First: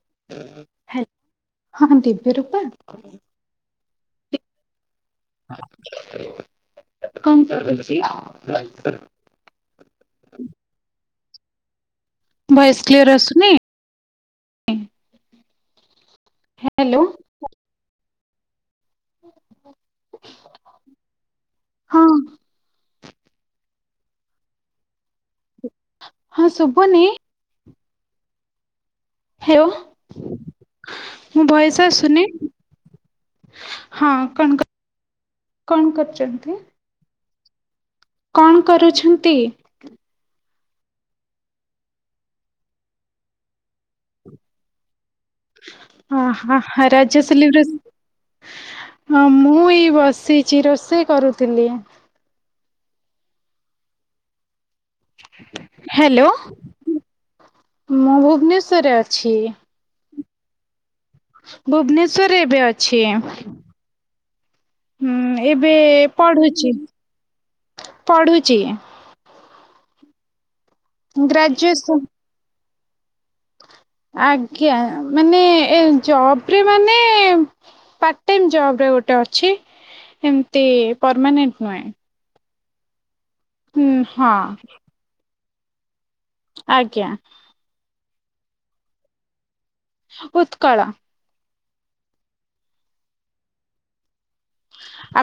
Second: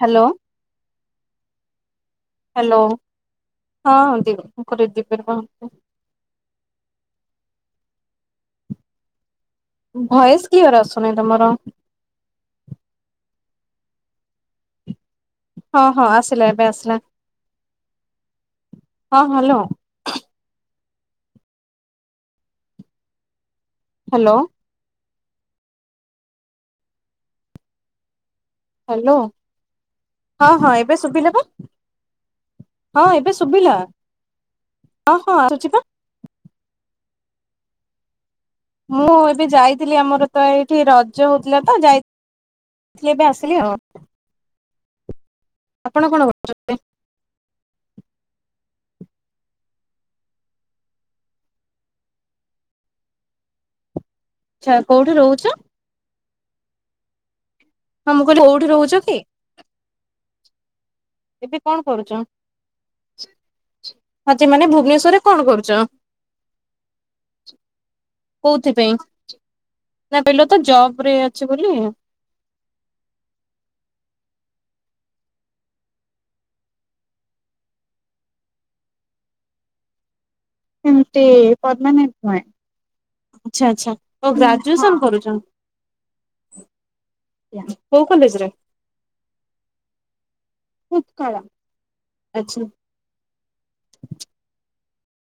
Hello hello ହଁ- ଦିବ୍ୟ Rupa? Hello ହଁ- [inaudible] କଣ କରୁଚି? ଭଏସ୍ କ୍ଲିଅର୍ ଆସୁନି ତମର। ଭଏସ୍ କ୍ଲିୟର୍ ଆସୁନି? ହଁ- ହଁ ଆସିଲା ଏବେ ଆସିଲା ହ୍ୟାଲୋ ହଁ ହାଲୋ। ହଁ। ହାଲୋ। ହଁ ଶୁବୁନି? ହାଲୋ ହ୍ୟାଲୋ ହଁ -ହଁ ଏବେ ଶୁବିଲା ମୋ ବା। ଭଏସ ଆସୁନି ହଁ ଏବେ ଶୁବିଲା ହଁ କଣ କ- ହଁ- ହଁ ଆସୁଚି ପା। କଣ କରୁଛନ୍ତି? କଣ୍। ମୁଁ ଏବେ ଯାଇଥିଲି ଆମର ତ ଏଇଠି ରଜ ହଉଥିଲା ତ ଯାଇ [unintelligible] ଏବେ ଆସିଲି ଆଉ। ଆପଣ କଣ ଓ ହ କରୁଛନ୍ତି? ହରତ୍ ରଜ ସେଲିବ୍ରେଟ୍ -ମୁଁ ଏଇ ବସିଚି ରୋଷେଇ କରୁଥିଲି। ଆଛା କଉଠି ରହୁଚ? ହ୍ୟାଲୋ ହଁ ମୁଁ କହିଲି କୋଉଠି ରହୁଛ ଭୁବନେଶ୍ୱରରେ କି ଅଛି। ଏବେ ଭୁବନେଶ୍ଵରରେ ଏବେ ଅଛି। ହଁ ଯେ ମାନେ ହୁଁ ଭୁବନେଶ୍ୱରରେ କଣ ଏବେ କରୁଚ? ପଢୁଛି ପଢୁଛି କଉଥିପାଇଁ [unintelligible] ତ ଜବ୍ ରେ ଅଛି ବୋଲି। ଗ୍ରାଜୁଏସନ ଆଜ୍ଞା ମାନେ ଏ ଜବ୍ ରେ ମାନେ ପାର୍ଟ ଟାଇମ୍ ଗୋଟେ ଜବ୍ ରେ ଗୋଟେ ଅଛି ଏମତି ପରମାନେଣ୍ଟ୍ ନୁହେଁ। ଆଚ୍ଛା ହୁଁ ଆଚ୍ଛା ତ ହଁ ଗ୍ରାଜୁଏସନ୍ କରୁଚ? ଆଜ୍ଞା। କଉ କଲେଜ୍ ରେ? ଉତ୍କଳ। ଉତ୍କଳ।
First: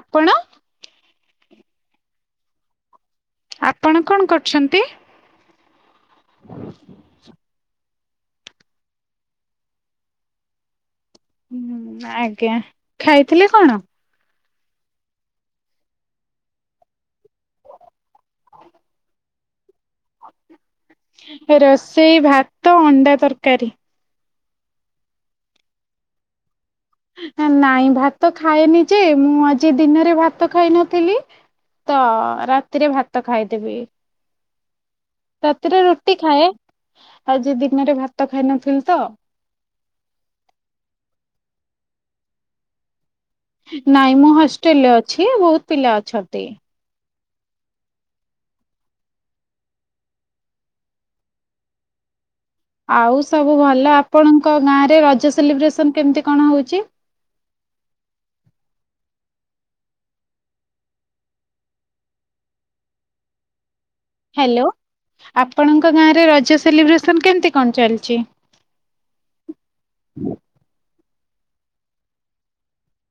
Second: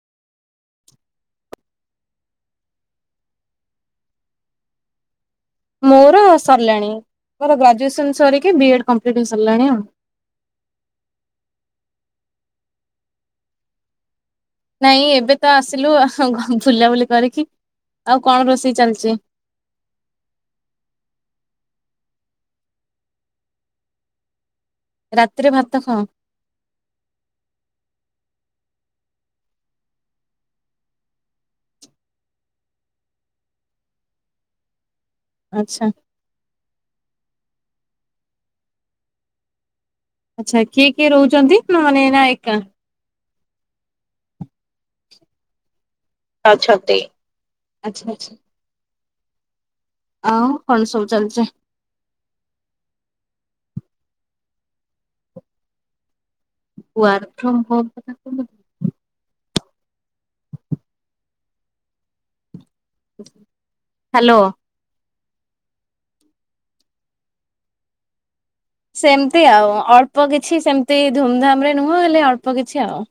ଆପଣ? ଆପଣ କଣ୍ କରୁଛନ୍ତି? ମୋର ସରିଲାଣି ମୋର ଗ୍ରାଜୁଏସନ୍ ସରିକି ବିଏଡ୍ କମ୍ପ୍ଲିଟ୍ ହେଇ ସାରିଲାଣି ଆଉ। ହୁଁ ଆଜ୍ଞା ଖାଇଥିଲେ କଣ? ନାଇଁ ଏବେ ତ ଆସିଲୁ ବୁଲାବୁଲି କରିକି ଆଉ କଣ ରୋଷେଇ ଚାଲିଚି? ରୋଷେଇ ଭାତ ଅଣ୍ଡା ତରକାରୀ। ରାତିରେ ଭାତ ଖାଅ? ନାଇଁ ଭାତ ଖାଏନି ଯେ ମୁଁ ଆଜି ଦିନରେ ଭାତ ଖାଇ ନଥିଲି। ତ ରାତିରେ ଭାତ ଖାଇଦେବି। ରାତିରେ ଆଚ୍ଛା ରୁଟି ଖାଏ ଆଜି ଦିନରେ ଭାତ ଖାଇ ନଥିଲି ତ। ଆଚ୍ଛା କିଏ କିଏ ରହୁଛନ୍ତି ନା ହନେ ନା ଏକା। ନାଇଁ ମୁଁ ହଷ୍ଟେଲ ରେ ଅଛି ବହୁତ ପିଲା ଅଛନ୍ତି। ଅଛନ୍ତି ଆଚ୍ଛା ଆଚ୍ଛା। ଆଉ କଣ ସବୁ ଚାଲିଚି। ଆଉ ସବୁ ଭଲ ଆପଣଙ୍କ ଗାଁ ରେ ରଜ ସେଲିବ୍ରେସନ କେମିତି କଣ ହଉଚି? ୱାର୍କ ଫ୍ରମ୍ ହୋମ୍ କଥା କହୁଚନ୍ତି। ହ୍ୟାଲୋ ଆପଣଙ୍କ ଗାଁରେ ରଜ ସେଲିବ୍ରେସନ୍ କେମିତି କଣ ଚାଲିଚି। ସେମିତି ଆଉ ଅଳ୍ପ କିଛି ସେମିତି ଧୁମଧାମ ରେ ନୁହଁ ହେଲେ ଅଳ୍ପ କିଛି ଆଉ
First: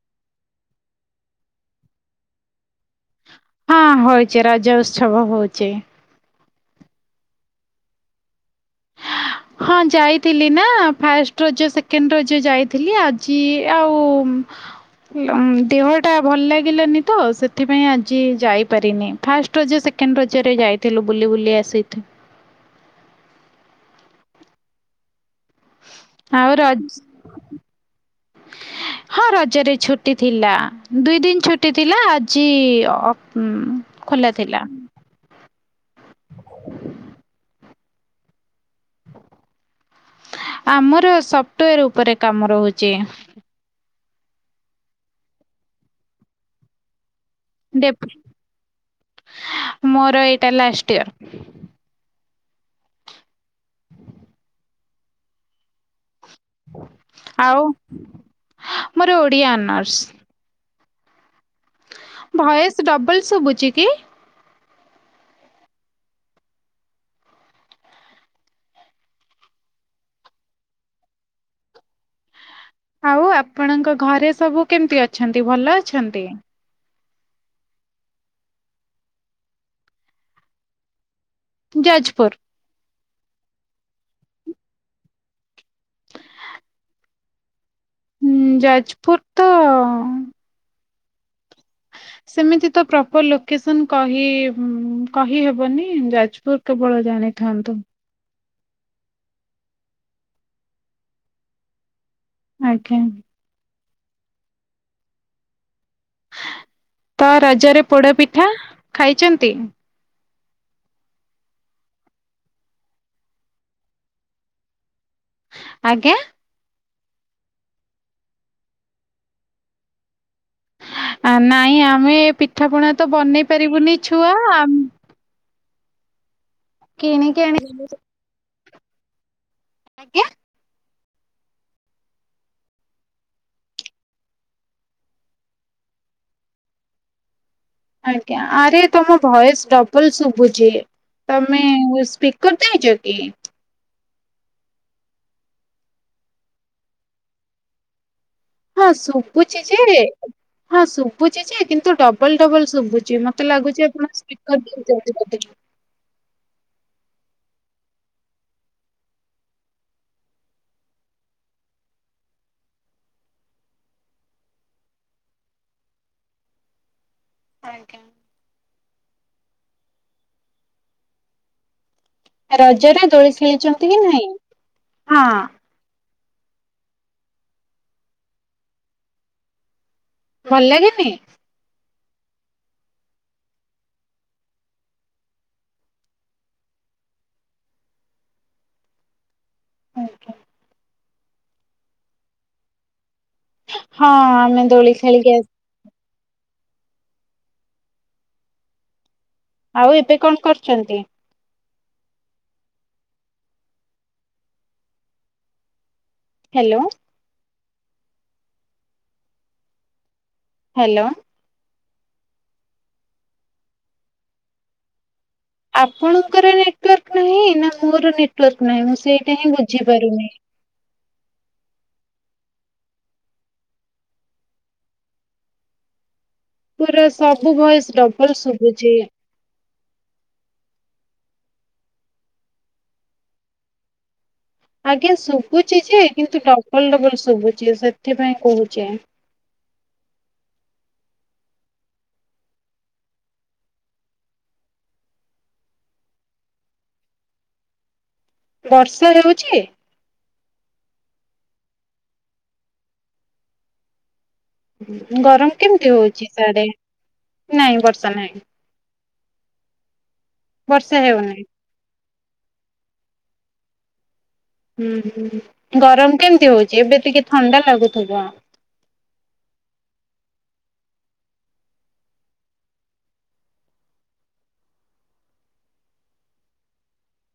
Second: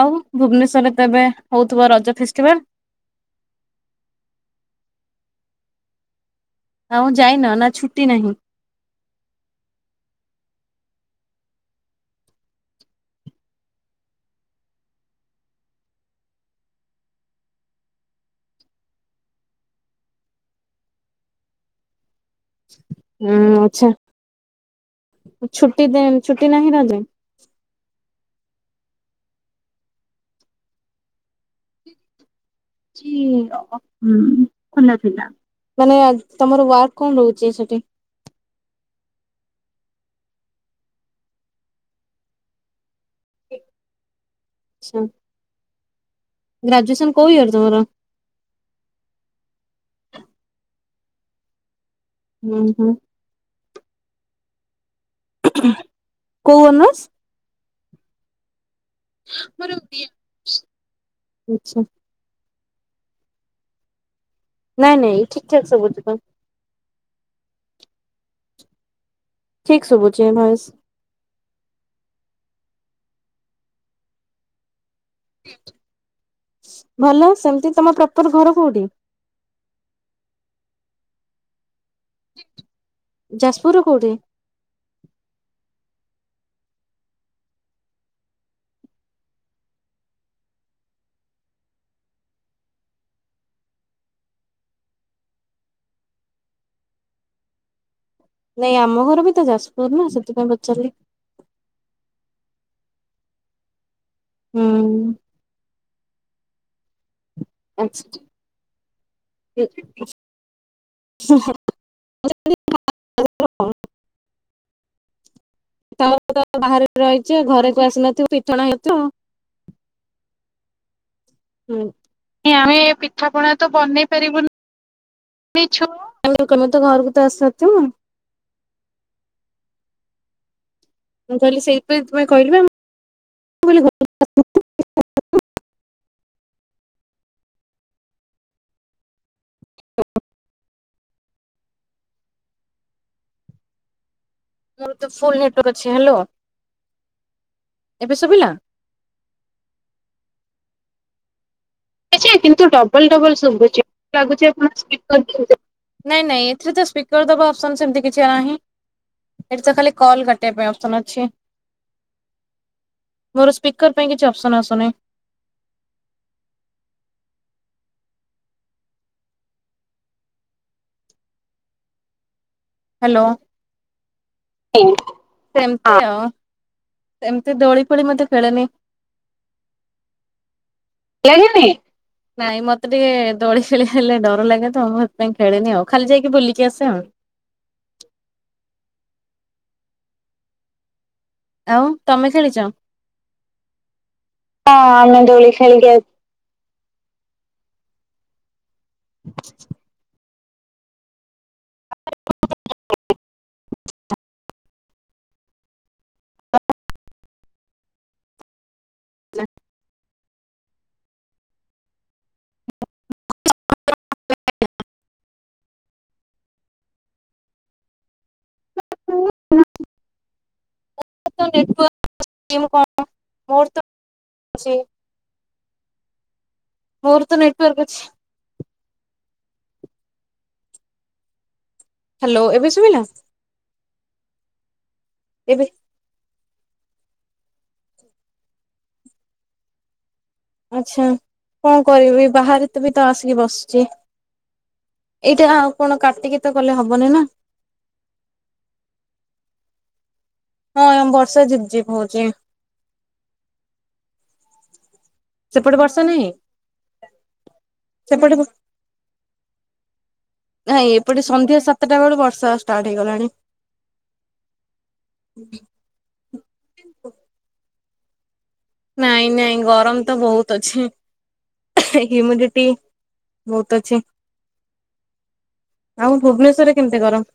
ଆଉ ଭୁବନେଶ୍ୱରରେ ତ ଏବେ ହଉଥିବ ରଜ ଫେଷ୍ଟିଭାଲ୍। ହଁ ହଉଚି ରଜ ଉତ୍ସବ ହଉଚି। ନା ଆଉ ଯାଇନ ନା ଛୁଟି ନାହିଁ। ହଁ ଯାଇଥିଲି ନା ଫାଷ୍ଟ ରଜ ସେକେଣ୍ଡ ରଜ ଯାଇଥିଲି ଆଜି ଆଉ ଦେହଟା ଭଲ ଲାଗିଲାନି ତ ସେଥିପାଇଁ ଆଜି ଯାଇପାରିନି ଫାଷ୍ଟ ରଜ ସେକେଣ୍ଡ ରଜରେ ଯାଇଥିଲୁ ବୁଲି ବୁଲି ଆସି ହଁ ଆଚ୍ଛା ଛୁଟି ଦେ ଛୁଟି ନାହିଁ ରଜ ରେ ହଁ ରଜରେ ଛୁଟି ଥିଲା ଦୁଇ ଦିନ୍ ଛୁଟି ଥିଲା ଆଜି ଅଫ୍ ଆଜି ଉଁ, ହୁଁ ଖୋଲା ଥିଲା ଖୋଲା ଥିଲା। ମାନେ ତମର ୱାର୍କ କଣ ରହୁଚି ସେଠି ଆମର ସଫ୍ଟୱେର ଉପରେ କାମ ରହୁଚି। ସ ଗ୍ରାଜୁଏସନ୍ କଉ ଇୟର? ତମର? ଡେଫ ମୋର ଏଇଟା ଲାଷ୍ଟ ଇୟର। ଉଁ ହୁଁ। କୋଉ ଅନର୍ସ? ଆଉ ମୋର ଓଡ଼ିଆ ଅନର୍ସ। ଆଚ୍ଛା। ଭୟସ୍ ଡବଲ ସୁବୁଚି କି? ନାଇ ନାଇ ଠିକ୍ ଠାକ୍ ସବୁଚି ତ। ଠିକ୍ ଶୁଭୁଚି ଭଏସ୍। ଆଉ ଆପଣଙ୍କ ଘରେ ସବୁ କେମିତି ଅଛନ୍ତି ଭଲ ଅଛନ୍ତି? ଭଲ ସେମିତି ତମ ପ୍ରପର ଘର କୋଉଠି? ଯାଜପୁର। ଯାଜପୁର ର କୋଉଠି? ହୁଁ ଯାଜପୁର ତ ସେମିତି ତ ପ୍ରପର ଲୋକେସନ୍ କହି କହିହେବନି ଯାଜପୁର କେବଳ ଜାଣିଥାନ୍ତୁ। ନାଇ ଆମ ଘର ବି ତ ଯାଜପୁରନା ସେଥିପାଇଁ ପଚାରିଲି। ଆଜ୍ଞା। ହୁଁ। ତ ରଜରେ ପୋଡ ଆଛା। ପିଠା ଖାଇଚନ୍ତି? [inaudible] ଆଜ୍ଞା ତମେ ତ ବାହାରେ ରହିଚ ଘରକୁ ଆସିନଥିବ ପିଠଣା ହେଇଥିବ। ନାଇଁ ହୁଁ ଆମେ ଏ ପିଠା ଆମେ ପଣା ତ ପିଠା ବନେଇ ପଣା ତ ପାରିବୁନି ବନେଇ ଛୁଆ ପାରିବୁନି ମିଛ [unintelligible] ଆମେ ଆମେ ତ ଘରକୁ ତ କିଣିକି ଆଣି ଆସିସାରିଥିବ। ଆଜ୍ଞା! ମୁଁ କହିଲି ସେଇଥିପାଇଁ ତୁମେ କହିଲିପା ମୁଁ ମୁଁ କହିଲି ଘର କୁ [unintelligible] ଆଜ୍ଞା! ଆରେ ତମ ଭଏସ୍ ଡବଲ ଶୁଭୁଚି। ତମେ ସ୍ପିକର ଦେଇଚ କି? ମୋର ତ ଫୁଲ୍ ନେଟୱର୍କ ଅଛି। ହ୍ୟାଲୋ! ଏବେ ଶୁଭିଲା। ହଁ ଶୁଭୁଚି ଯେ ହଁ ଶୁଭୁ ଶୁଭୁଚି ଯେ କିନ୍ତୁ ଡବଲ୍- ଡବଲ୍ ଶୁଭୁଚି ମତେ ଲାଗୁଚି ଯେ ଆପଣ ସ୍ପିକର ଦେଇଛନ୍ତି ବୋଧେ। ନାଇଁ- ନାଇଁ ଏଥିରେ ତ ସ୍ପିକର ଦବା ଅପସନ ସେମିତି କିଛି ନାହିଁ। ଏଠି ତ ଖାଲି କଲ୍ କଟିବା ପାଇଁ ଅପସନ୍ ଅଛି। ମୋର ସ୍ପିକର ପାଇଁ କିଛି ଅପସନ ଆସୁନାହିଁ। ଆଜ୍ଞା! ରଜରେ ହ୍ୟାଲୋ! ଦୋଳି ଖେଳିଛନ୍ତି କି ନାହିଁ? ହଁ ସେମତି ଅ ଏମିତି ଦୋଳି ଫୋଳି ମତେ [inaudible] ଭଲ ଲାଗେନି। ଲାଗେନି। ନାଇଁ ମତେ ଟିକେ ଦୋଳି ଖେଳି ହେଲେ ଡର ଲାଗେ ତ ମୁଁ ସେଥିପାଇଁ ଖେଳିନି ଆଉ ଖାଲି ଯାଇକି ବୁଲିକି ଆସେ ଆଉ ଆଜ୍ଞା! ଆଉ ତମେ ଖେଳିଛ। ହଁ ଆମେ ଦୋଳି ହଁ ଆମେ ଖେଳିକି ଆସ ଦୋଳି ଖେଳିକି ଆଇ ହ ଆଉ ଏବେ କଣ କରୁଛନ୍ତି? [inaudible] ହ୍ୟାଲୋ! ଆସିଚି। ହ୍ୟାଲୋ! ଆପଣଙ୍କର ନେଟୱାର୍କ ନାହିଁ। ନା ମୋର ନେଟୱାର୍କ ନାହିଁ। ମୁଁ ସେଇଟା ହିଁ ବୁଝିପାରୁନି। ଣ ମୋର ତ [inaudible] ପୁରା ମୋର ତ ସବୁ ନେଟୱାର୍କ ଭୟସ ଅଛି ଡବଲ ଶୁଭୁଛି। ହ୍ୟାଲୋ! ଏବେ ସୁବିଲା। ଆଜ୍ଞା! ଏବେ ଶୁଭୁଚି ଯେ କିନ୍ତୁ ଡବଲ- ଡବଲ ଶୁଭୁଛି। ସେଥିପାଇଁ କହୁଛେ ଆଚ୍ଛା! କଣ କରିବି ବାହାରେ ତ ବି ତ ଆସିକି ବସୁଛି। ଏଇଟା ଆଉ କଣ କାଟିକି ତ କଲେ ହବନି ନା ବର୍ଷା ହେଉଛି। ହଁ ବର୍ଷା ଝିପି -ଝିପି ହଉଛି। ଗରମ ସେପଟେ କେମିତି ବର୍ଷା ନାହିଁ? ହଉଛି। ସିଆଡେ ନାଇଁ ବର୍ଷା ସେପଟେ ନାହିଁ। ନାଇଁ ବର୍ଷା ଏପଟେ ହେଉନାହିଁ। ସନ୍ଧ୍ୟା ସାତଟା ବେଳୁ ବର୍ଷା ଷ୍ଟାର୍ଟ ହେଇଗଲାଣି। ହୁଁ- ହୁଁ ଗରମ କେମିତି ହଉଛି। ଏବେ ଟିକେ ଥଣ୍ଡା ଲାଗୁଥିବ। ନାଇଁ -ନାଇଁ ଗରମ ତ ବହୁତ ଅଛି। ସେଇଟି ମୁଁ ଥିଭି ବହୁତ ଅଛି। ଆଉ ଭୁବେନେଶ୍ୱର କେମିତି ଗରମ।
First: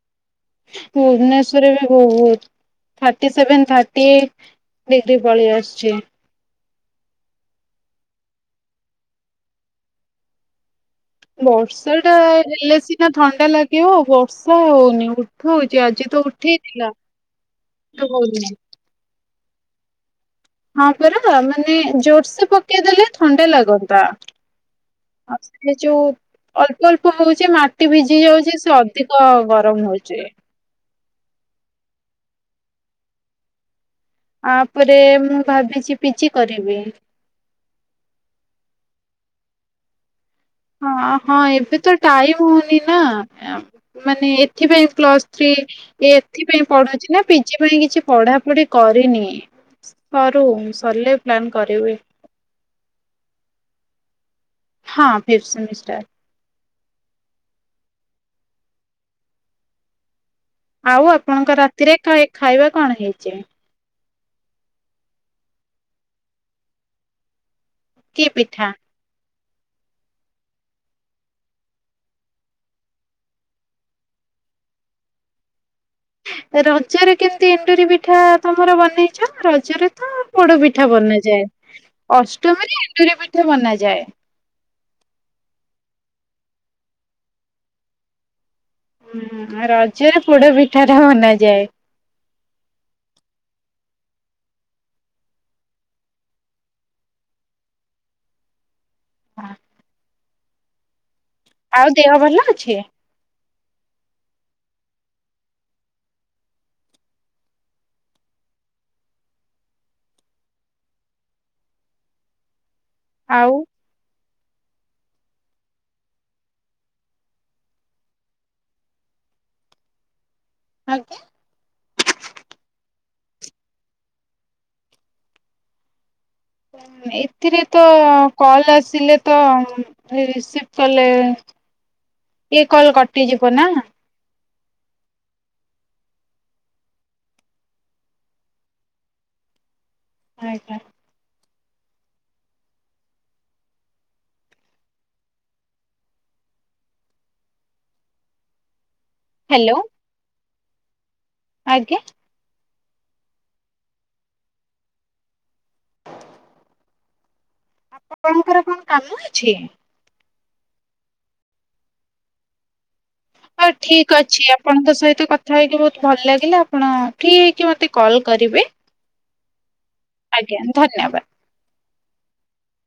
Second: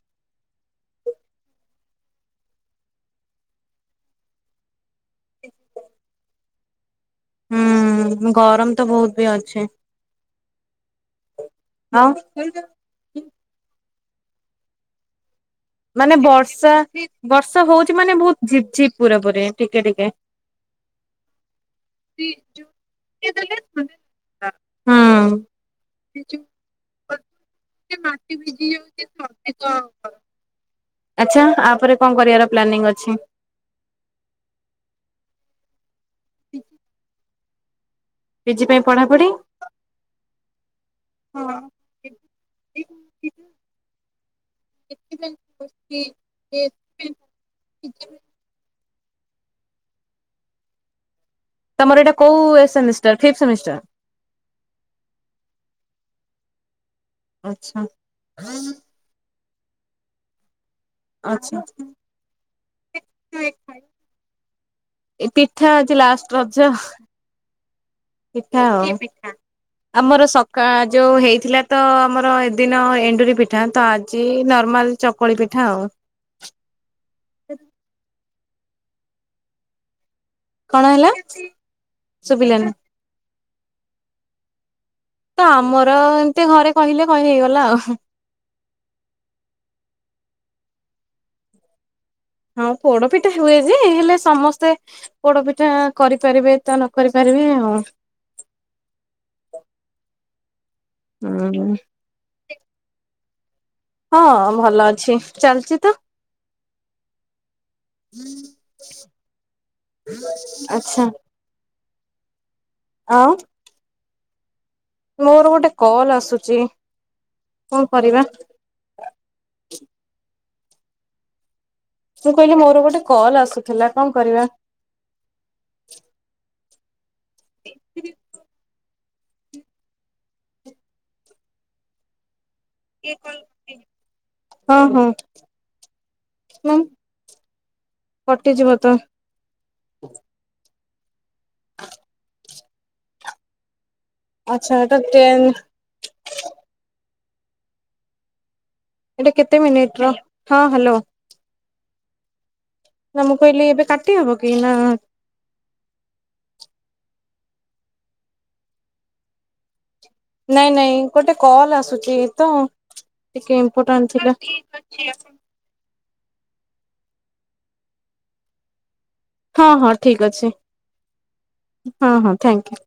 ଭୁବନେଶ୍ଵରରେ ବି ବହୁତ। Thirty seven thirty eight degree ପଳେଇ ଆସୁଛି। ହୁଁ ଗରମ ତ ବହୁତ ବି ଅଛେ। ବର୍ଷା ଆଉ ଟା ହେଲେ ସିନା ଥଣ୍ଡା ଲାଗିବ ବର୍ଷା ହଉନି ଉଠାଉଛି। ମାନେ ବର୍ଷା ବର୍ଷା ହଉଛି କିନ୍ତୁ ମାନେ ବହୁତ ହଉନି। ଝିପ ଝିପ ପୁରା ପୁରି ଟିକେ ଟିକେ। ହଁ ପରା ମାନେ ଜୋରସ ପକେଇଦେଲେ ଥଣ୍ଡା ଲାଗନ୍ତା ହୁଁ ଆଉ ସେ ଯୋଉ ଅଳ୍ପ ଅଳ୍ପ ହଉଛି ମାଟି ଭିଜି ଯାଉଛି ସେ ଅଧିକ ଗରମ ହଉଛି। ଆଚ୍ଛା ଆପରେ କଣ କରିବାର ପ୍ଲାନିଂ ଅଛି? ଆପରେ ମୁଁ ଭାବିଛି ପିଜି କରିବି। ପିଜି ପାଇଁ ପଢାପଢି। ହଁ, ହଁ ଏବେ ତ ଟାଇମ ହଉନି ନା ମାନେ ଏଥିପାଇଁ ପ୍ଲସ୍ ଥ୍ରୀ ଏଥିପାଇଁ ପଢୁଛି ନା ପିଜି ପାଇଁ କିଛି ପଢାପଢି କରିନି ସରୁ ସରିଲେ ପ୍ଲାନ୍ କରିବି। ତମର ଏଇଟା କୋଉ ଏ ସେମିଷ୍ଟାର ଫିପ୍ଥ ସେମିଷ୍ଟର। ହଁ ଫିଫ୍ଥ ସେମିଷ୍ଟାର୍। ଆଛା। ଆଉ ଆପଣଙ୍କ ଆଚ୍ଛା ରାତିରେ ଖାଇ -ଖାଇବା କଣ ହେଇଛି। ଏଇ ପିଠା ଅଛି ଲାଷ୍ଟ ରଜ। ପିଠା ହବ, ରୁଟି ପିଠା। ଆମର ସକାଳ ଯୋଉ ହେଇଥିଲା ତ ଆମର ଏଦିନ ଏଣ୍ଡୁରି ପିଠା ତ ଆଜି ନର୍ମାଲ। ଚକଳି ପିଠା ଆଉ। ରଜରେ କେମିତି ଏଣ୍ଡୁରି ପିଠା ତମର ବନେଇଛ ରଜରେ ତ ପୋଡ କଣ ପିଠା ହେଲା? ବନାଯାଏ, ଶୁଭିଲାନି ଅଷ୍ଟମୀରେ ଏଣ୍ଡୁରି ପିଠା ବନାଯାଏ। ତ ଆମର ଏମିତି ଘରେ କହିଲେ କହି ହେଇଗଲା ଆଉ। ହୁଁ ରଜରେ ପୋଡ ପିଠା ଟା ବନାଯାଏ। ହଁ, ପୋଡପିଠା ହୁଏ ଯେ ହେଲେ ସମସ୍ତେ ପୋଡ ପିଠା କରିପାରିବେ ତା ନ କରି ପାରିବେ ଆଉ। ହଁ। ହୁଁ, ହୁଁ। ଦେହ ଭଲ ଅଛି? ହଁ ଭଲ ଅଛି ଚାଲିଛି ତ। ଆଚ୍ଛା। ଆଉ। ମୋର ଗୋଟେ କଲ୍ ଆସୁଛି କଣ କରିବା? ଆଜ୍ଞା। ମୁଁ କହିଲି ମୋର ଗୋଟେ କଲ୍ ଆସୁଥିଲା କଣ କରିବା? ହୁଁ ଏଥିରେ ତ କଲ ଆସିଲେ ତ ରିସିଭ୍ କଲେ ଇଏ କଲ କଟିଯିବ ନା। ହଁ, ହଁ ଫୋନ୍ କଟିଯିବ ତ। ଆଜ୍ଞା। ଆଚ୍ଛା ଏଟା ଗୋଟେନ୍ ଏଇଟା କେତେ ହ୍ୟାଲୋ ମିନିଟ ର ହଁ ହାଲୋ। ଆଜ୍ଞା। ନା ମୁଁ କହିଲି ଏବେ କାଟି ହବ କି ନା ଆପଣଙ୍କର କଣ କାମ ଅଛି? ନାଇଁ ନାଇଁ ଗୋଟେ କଲ୍ ତ ଆସୁଛି ତ ଟିକେ ହଉ ଠିକ ଇମ୍ପୋଟାଣ୍ଟ ଅଛି ଆପଣଙ୍କ ଥିଲା। ସହିତ କଥା ହେଇକି ବହୁତ୍ ଭଲ ଲାଗିଲା ଆପଣ ଫ୍ରି ହେଇକି ମତେ କଲ୍ କରିବେ। ହଁ ହଁ ଠିକ ଅଛି ଆଜ୍ଞା ଧନ୍ୟବାଦ। ହଁ ହଁ ଥ୍ୟାଙ୍କୟୁ।